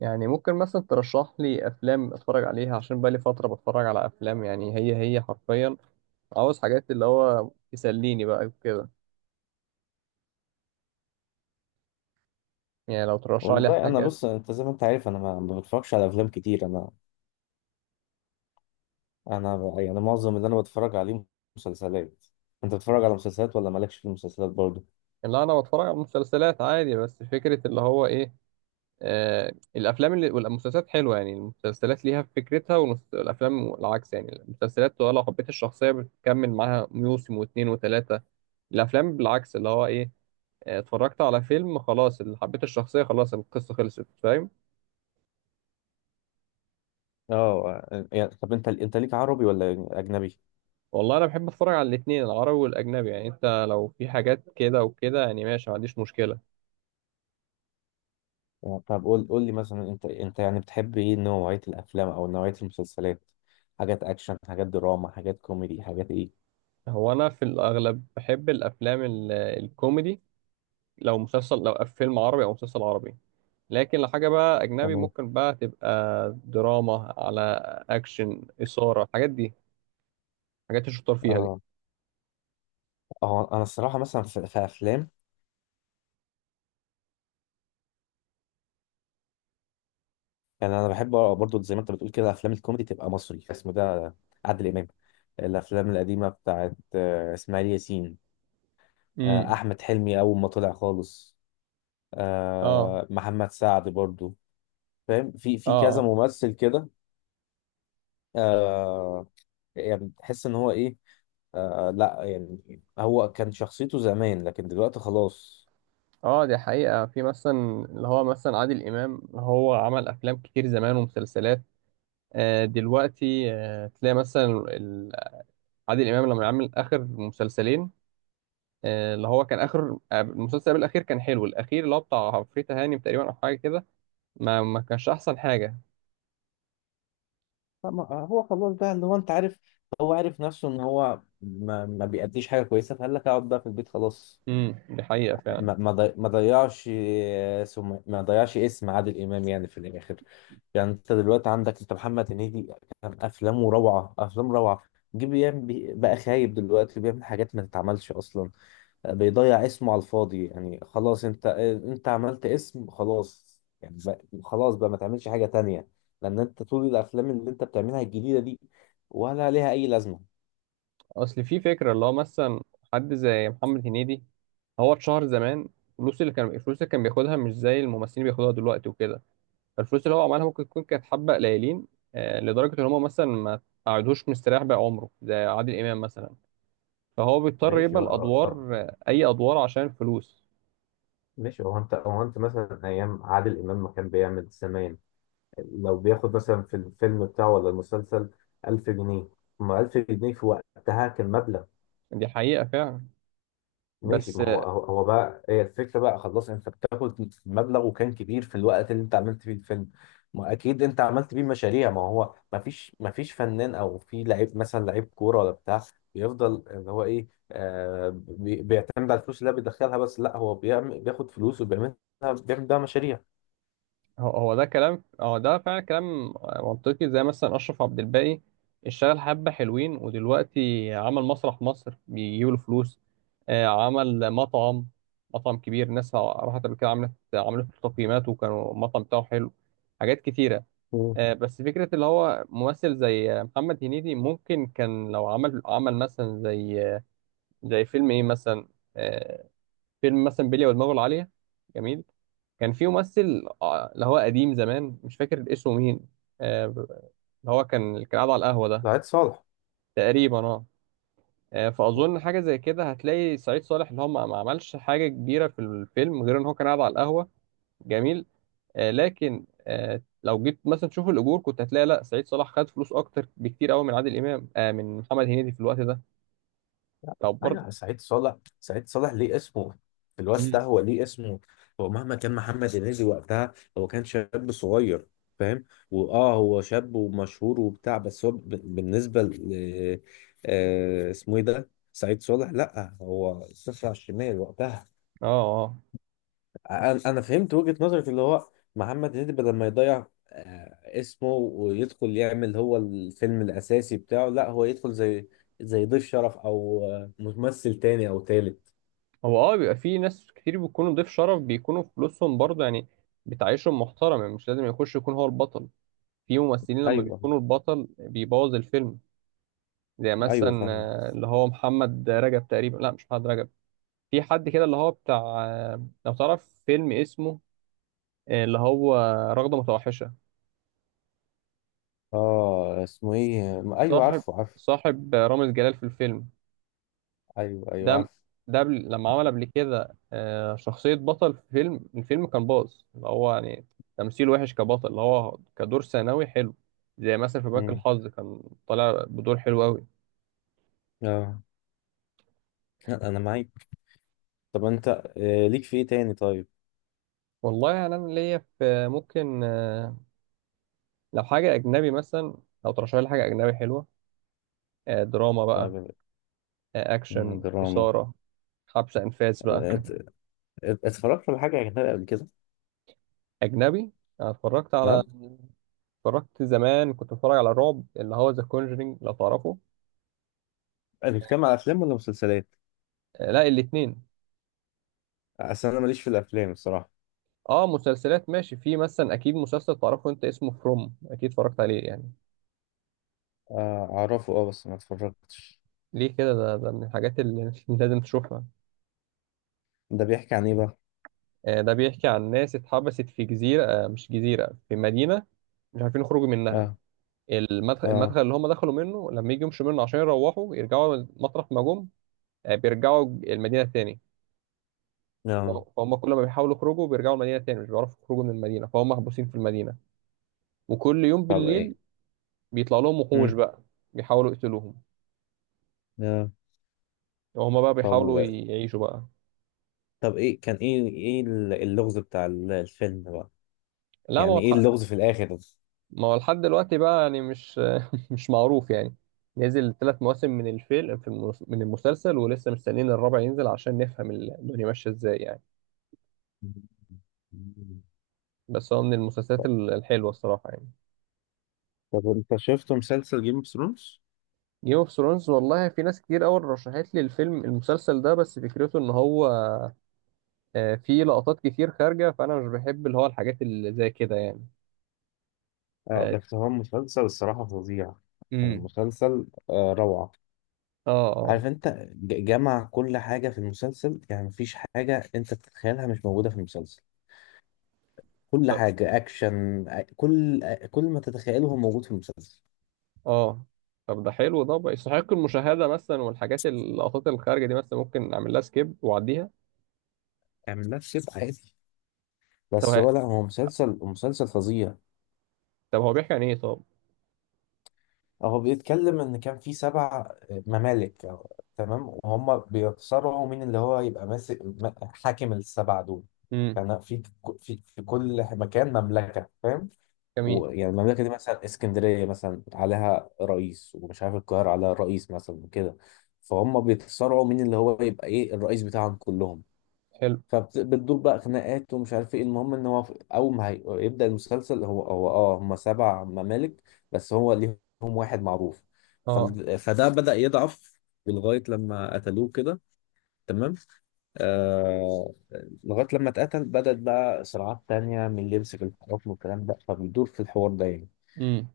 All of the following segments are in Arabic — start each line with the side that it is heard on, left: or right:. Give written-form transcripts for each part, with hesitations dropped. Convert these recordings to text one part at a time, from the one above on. right: يعني ممكن مثلا ترشح لي افلام اتفرج عليها عشان بقالي فتره بتفرج على افلام، يعني هي حرفيا. عاوز حاجات اللي هو تسليني بقى وكده. يعني لو ترشح لي
left: والله انا
right: حاجات.
left: بص، انت زي ما انت عارف انا ما بتفرجش على افلام كتير. انا يعني معظم اللي انا بتفرج عليه مسلسلات. انت بتتفرج على مسلسلات ولا مالكش في المسلسلات برضه؟
right: لا انا بتفرج على مسلسلات عادي. بس فكره اللي هو ايه. آه الافلام والمسلسلات حلوه. يعني المسلسلات ليها فكرتها، والافلام العكس. يعني المسلسلات لو حبيت الشخصيه بتكمل معاها موسم واتنين وتلاته. الافلام بالعكس اللي هو ايه. اتفرجت على فيلم خلاص، اللي حبيت الشخصيه خلاص، القصه خلصت، فاهم.
left: اه يعني، طب انت ليك عربي ولا اجنبي؟
right: والله انا بحب اتفرج على الاثنين، العربي والاجنبي. يعني انت لو في حاجات كده وكده يعني ماشي، ما عنديش مشكله.
left: يعني طب قول لي مثلا، انت يعني بتحب ايه، نوعية الافلام او نوعية المسلسلات؟ حاجات اكشن، حاجات دراما، حاجات كوميدي، حاجات ايه؟
right: هو انا في الاغلب بحب الافلام الكوميدي، لو مسلسل لو فيلم عربي او مسلسل عربي. لكن لو حاجه بقى اجنبي
left: تمام.
right: ممكن بقى تبقى دراما، على اكشن، اثاره، الحاجات دي، الحاجات الشطار فيها دي.
left: اه. اه انا الصراحة مثلا في افلام، يعني انا بحب برضو زي ما انت بتقول كده افلام الكوميدي، تبقى مصري اسمه ده، عادل امام. الافلام القديمه بتاعت اسماعيل ياسين،
right: امم.
left: احمد حلمي اول ما طلع خالص،
right: اه.
left: محمد سعد برضو. فاهم، في
right: اه.
left: كذا ممثل كده. آه، يعني تحس ان هو ايه. لا يعني هو كان شخصيته زمان لكن دلوقتي خلاص.
right: اه. دي حقيقة، في مثلا اللي هو مثلا عادل إمام هو عمل أفلام كتير زمان ومسلسلات. دلوقتي تلاقي مثلا عادل امام لما عمل اخر مسلسلين، اللي هو كان اخر المسلسل قبل الاخير كان حلو. الاخير اللي هو بتاع عفريت هانم تقريبا او حاجه كده، ما كانش احسن حاجه.
left: هو خلاص بقى اللي هو انت عارف، هو عارف نفسه ان هو ما بيأديش حاجه كويسه، فقال لك اقعد بقى في البيت خلاص.
right: امم، دي حقيقه فعلا.
left: ما ما ضي- ما ضيعش، ما ضيعش اسم عادل امام يعني في الاخر. يعني انت دلوقتي عندك انت، محمد هنيدي، كان افلامه روعه، افلام روعه. جه بقى خايب، دلوقتي بيعمل حاجات ما تتعملش اصلا، بيضيع اسمه على الفاضي. يعني خلاص، انت عملت اسم، خلاص يعني بقى، خلاص بقى ما تعملش حاجه تانية، لان انت طول الافلام اللي انت بتعملها الجديده دي ولا ليها اي لازمه.
right: اصل في فكره اللي هو مثلا، حد زي محمد هنيدي، هو اتشهر زمان. الفلوس اللي كان بياخدها مش زي الممثلين بياخدوها دلوقتي وكده. فالفلوس اللي هو عملها ممكن تكون كانت حبه قليلين، لدرجه ان هم مثلا ما قعدوش مستريح بقى عمره زي عادل امام مثلا. فهو بيضطر
left: ماشي
right: يبقى
left: بقى. طب
right: الادوار اي ادوار عشان الفلوس.
left: ماشي، هو انت هو انت مثلا ايام عادل امام ما كان بيعمل سمان، لو بياخد مثلا في الفيلم بتاعه ولا المسلسل 1000 جنيه، ما 1000 جنيه في وقتها كان مبلغ.
right: دي حقيقة فعلا.
left: ماشي،
right: بس
left: ما هو بقى، هي الفكرة بقى خلاص، انت بتاخد مبلغ وكان كبير في الوقت اللي انت عملت فيه الفيلم، ما اكيد انت عملت بيه مشاريع. ما هو ما فيش فنان او في لعيب، مثلا لعيب كورة ولا بتاع، بيفضل اللي هو ايه، آه بيعتمد على الفلوس اللي هو بيدخلها بس. لا هو بيعمل، بياخد فلوس وبيعملها، بيعمل بيها مشاريع.
right: هو ده فعلا كلام منطقي. زي مثلا أشرف عبد الباقي، اشتغل حبة حلوين، ودلوقتي عمل مسرح مصر بيجيب له فلوس. عمل مطعم، مطعم كبير، ناس راحت قبل كده عملت له تقييمات وكانوا المطعم بتاعه حلو. حاجات كتيرة.
left: مم.
right: بس فكرة اللي هو ممثل زي محمد هنيدي ممكن كان لو عمل مثلا زي فيلم ايه مثلا. آه، فيلم مثلا بلية ودماغه العالية. جميل. كان في ممثل اللي هو قديم زمان مش فاكر اسمه مين. اللي هو كان اللي كان قاعد على القهوة ده.
left: سعيد صالح.
right: تقريبا اه. فأظن حاجة زي كده هتلاقي سعيد صالح اللي هو ما عملش حاجة كبيرة في الفيلم غير إن هو كان قاعد على القهوة. جميل. لكن لو جيت مثلا تشوف الأجور كنت هتلاقي لا، سعيد صالح خد فلوس أكتر بكتير أوي من عادل إمام من محمد هنيدي في الوقت ده. طب برضه.
left: ايوه سعيد صالح، سعيد صالح ليه اسمه في الوقت ده،
right: مم.
left: هو ليه اسمه. هو مهما كان محمد هنيدي وقتها، هو كان شاب صغير، فاهم، واه هو شاب ومشهور وبتاع، بس هو بالنسبه ل اسمه ايه ده، سعيد صالح، لا هو صفر على الشمال وقتها.
right: اه. اه.
left: انا فهمت وجهه نظرك، اللي هو محمد هنيدي بدل ما يضيع اسمه ويدخل يعمل هو الفيلم الاساسي بتاعه، لا هو يدخل زي ضيف شرف او ممثل تاني او تالت.
right: هو بيبقى في ناس كتير بيكونوا ضيف شرف بيكونوا فلوسهم برضه يعني بتعيشهم محترم. يعني مش لازم يخش يكون هو البطل. في ممثلين لما
left: ايوه
right: بيكونوا البطل بيبوظ الفيلم. زي
left: ايوه
right: مثلا
left: فاهم.
right: اللي هو محمد رجب تقريبا، لا مش محمد رجب. في حد كده اللي هو بتاع لو تعرف فيلم اسمه اللي هو رغدة متوحشة.
left: اه اسمه ايه ايوه،
right: صاحب
left: عارفه.
right: صاحب رامز جلال في الفيلم
left: ايوه
right: ده.
left: عارفه.
right: ده لما عمل قبل كده شخصية بطل في الفيلم كان باظ، اللي هو يعني تمثيل وحش كبطل، اللي هو كدور ثانوي حلو. زي مثلا في بنك
left: امم.
right: الحظ كان طالع بدور حلو أوي.
left: اه. لا، انا معاك. طب انت ليك في ايه تاني طيب؟
right: والله يعني أنا ليا في ممكن لو حاجة أجنبي مثلا. لو ترشح لي حاجة أجنبي حلوة، دراما بقى،
left: طيب. مم،
right: أكشن،
left: دراما.
right: إثارة، حبس أنفاس بقى.
left: آه، ات- اتفرجت على حاجه اجنبيه قبل كده؟
right: أجنبي. أنا
left: اه،
right: اتفرجت زمان، كنت بتفرج على الرعب اللي هو ذا كونجرينج لو تعرفه.
left: بتتكلم على افلام ولا مسلسلات؟
right: لا، الاتنين.
left: اصل انا ماليش في الافلام الصراحه.
right: اه، مسلسلات ماشي. في مثلا اكيد مسلسل تعرفه انت اسمه فروم، اكيد اتفرجت عليه يعني.
left: اعرفه اه بس ما اتفرجتش.
right: ليه كده؟ ده من الحاجات اللي لازم تشوفها.
left: ده بيحكي عن ايه بقى؟
right: آه ده بيحكي عن ناس اتحبست في جزيرة، مش جزيرة، في مدينة، مش عارفين يخرجوا منها.
left: اه. اه.
right: المدخل اللي هم دخلوا منه لما يجي يمشوا منه عشان يروحوا يرجعوا مطرح ما جم، بيرجعوا المدينة تاني.
left: اه.
right: فهم كل ما بيحاولوا يخرجوا بيرجعوا المدينة تاني، مش بيعرفوا يخرجوا من المدينة، فهم محبوسين في المدينة. وكل يوم
left: طب ايه.
right: بالليل بيطلع لهم وحوش
left: امم.
right: بقى بيحاولوا يقتلوهم،
left: اه.
right: وهم بقى
left: طب
right: بيحاولوا
left: و-
right: يعيشوا بقى.
left: طب ايه كان ايه اللغز بتاع الفيلم بقى،
right: لا،
left: يعني ايه اللغز في الاخر ده؟
right: ما هو لحد دلوقتي بقى يعني مش مش معروف يعني. نزل 3 مواسم من المسلسل، ولسه مستنيين الرابع ينزل عشان نفهم الدنيا ماشيه ازاي يعني. بس هو من المسلسلات الحلوه الصراحه يعني.
left: طب انت شفت مسلسل جيم اوف ثرونز؟
right: جيم اوف ثرونز؟ والله في ناس كتير قوي رشحت لي المسلسل ده، بس فكرته ان هو فيه لقطات كتير خارجه فانا مش بحب اللي هو الحاجات اللي زي كده يعني.
left: اه
right: ف...
left: بس هو مسلسل الصراحة فظيع، يعني
right: امم.
left: المسلسل آه روعة.
right: اه. اه.
left: عارف انت، جمع كل حاجة في المسلسل، يعني مفيش حاجة انت تتخيلها مش موجودة في المسلسل. كل حاجة اكشن، كل ما تتخيله هو موجود في المسلسل.
right: اه. طب ده حلو، ده بقى يستحق المشاهدة مثلا. والحاجات، اللقطات الخارجة دي، مثلا ممكن أعمل لها سكيب وأعديها.
left: اعمل نفس كده عادي.
right: طب
left: بس
right: ه-
left: هو لا، هو مسلسل فظيع.
right: طب هو بيحكي عن إيه طب؟
left: هو بيتكلم ان كان في سبع ممالك، تمام، وهم بيتصارعوا مين اللي هو يبقى ماسك حاكم السبع دول.
right: امم.
left: كان في كل مكان مملكة، فاهم،
right: جميل.
left: ويعني المملكة دي مثلا اسكندرية مثلا عليها رئيس، ومش عارف القاهرة عليها رئيس مثلا وكده، فهم بيتصارعوا مين اللي هو يبقى ايه الرئيس بتاعهم كلهم.
right: حلو.
left: فبتدور بقى خناقات ومش عارف ايه. المهم ان هو في- اول ما هي- يبدأ المسلسل، هو اه هم سبع ممالك بس هو ليهم واحد معروف.
right: اه.
left: فده بدأ يضعف لغاية لما قتلوه كده، تمام. آه، لغاية لما اتقتل بدأت بقى صراعات تانية من اللي يمسك الحكم والكلام ده، فبيدور في الحوار ده يعني.
right: امم.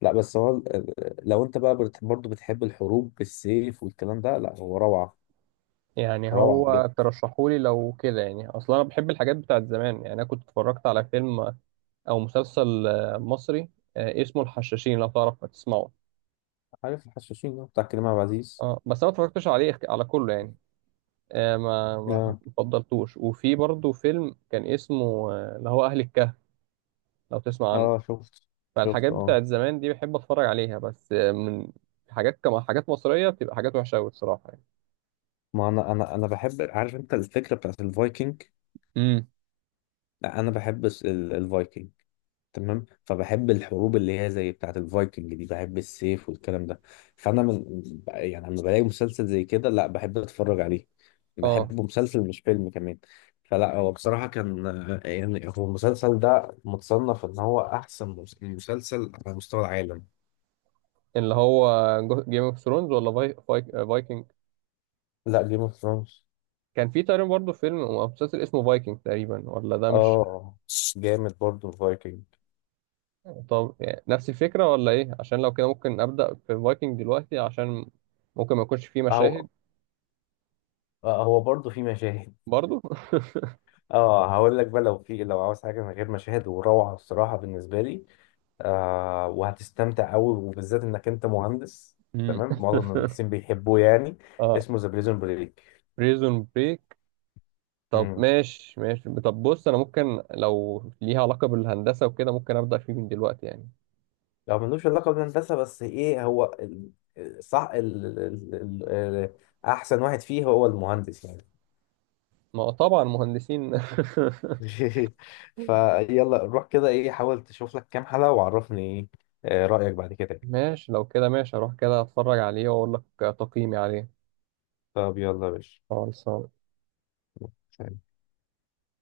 left: لا بس هو لو انت بقى برضه بتحب الحروب بالسيف والكلام ده، لا هو روعة،
right: يعني
left: روعة
right: هو
left: بجد.
right: ترشحولي لو كده. يعني أصلا أنا بحب الحاجات بتاعت زمان. يعني أنا كنت اتفرجت على فيلم أو مسلسل مصري، اسمه الحشاشين لو تعرف تسمعه.
left: عارف الحشاشين، ده بتاع كريم عبد العزيز.
right: اه، بس أنا ما اتفرجتش عليه على كله يعني. ما فضلتوش. وفي برضه فيلم كان اسمه اللي هو أهل الكهف، لو تسمع عنه.
left: اه شفت، شفت
right: فالحاجات
left: اه.
right: بتاعت زمان دي بحب اتفرج عليها، بس من حاجات مصرية بتبقى حاجات وحشة أوي الصراحة يعني.
left: ما انا بحب، عارف انت الفكره بتاعت الفايكنج،
right: امم.
left: لا، انا بحب الفايكنج، تمام، فبحب الحروب اللي هي زي بتاعت الفايكنج دي، بحب السيف والكلام ده. فانا من، يعني لما بلاقي مسلسل زي كده لا بحب اتفرج عليه.
right: اه.
left: بحبه مسلسل مش فيلم كمان. فلا هو بصراحه كان، يعني هو المسلسل ده متصنف ان هو احسن مسلسل على مستوى العالم.
right: اللي هو جيم اوف ثرونز ولا فايكنج؟
left: لا، جيم اوف ثرونز.
right: كان في تقريبا برضه فيلم او مسلسل اسمه فايكنج تقريبا، ولا ده مش؟
left: اه جامد برضه الفايكنج.
right: طب يعني نفس الفكرة ولا ايه؟ عشان لو كده ممكن أبدأ في فايكنج دلوقتي، عشان ممكن ما يكونش فيه مشاهد.
left: آه هو برضه في مشاهد.
right: برضه.
left: اه هقول لك بقى، لو في، لو عاوز حاجه من غير مشاهد وروعه الصراحه بالنسبه لي، آه وهتستمتع قوي، وبالذات انك انت مهندس،
right: امم.
left: تمام، معظم المهندسين بيحبوه يعني.
right: اه.
left: اسمه ذا بريزون بريك.
right: بريزون بريك؟ طب
left: امم.
right: ماشي ماشي. طب بص، انا ممكن لو ليها علاقة بالهندسة وكده ممكن أبدأ فيه من دلوقتي يعني.
left: لو ملوش علاقه بالهندسه بس، ايه هو صح ال... ال... ال... ال... احسن واحد فيه هو المهندس يعني.
right: ما هو طبعا مهندسين
left: فيلا روح كده، ايه حاول تشوف لك كام حلقه وعرفني ايه رايك بعد كده.
right: ماشي، لو كده ماشي، اروح كده اتفرج عليه واقول لك تقييمي عليه.
left: طب يلا يا باشا.
right: خلاص.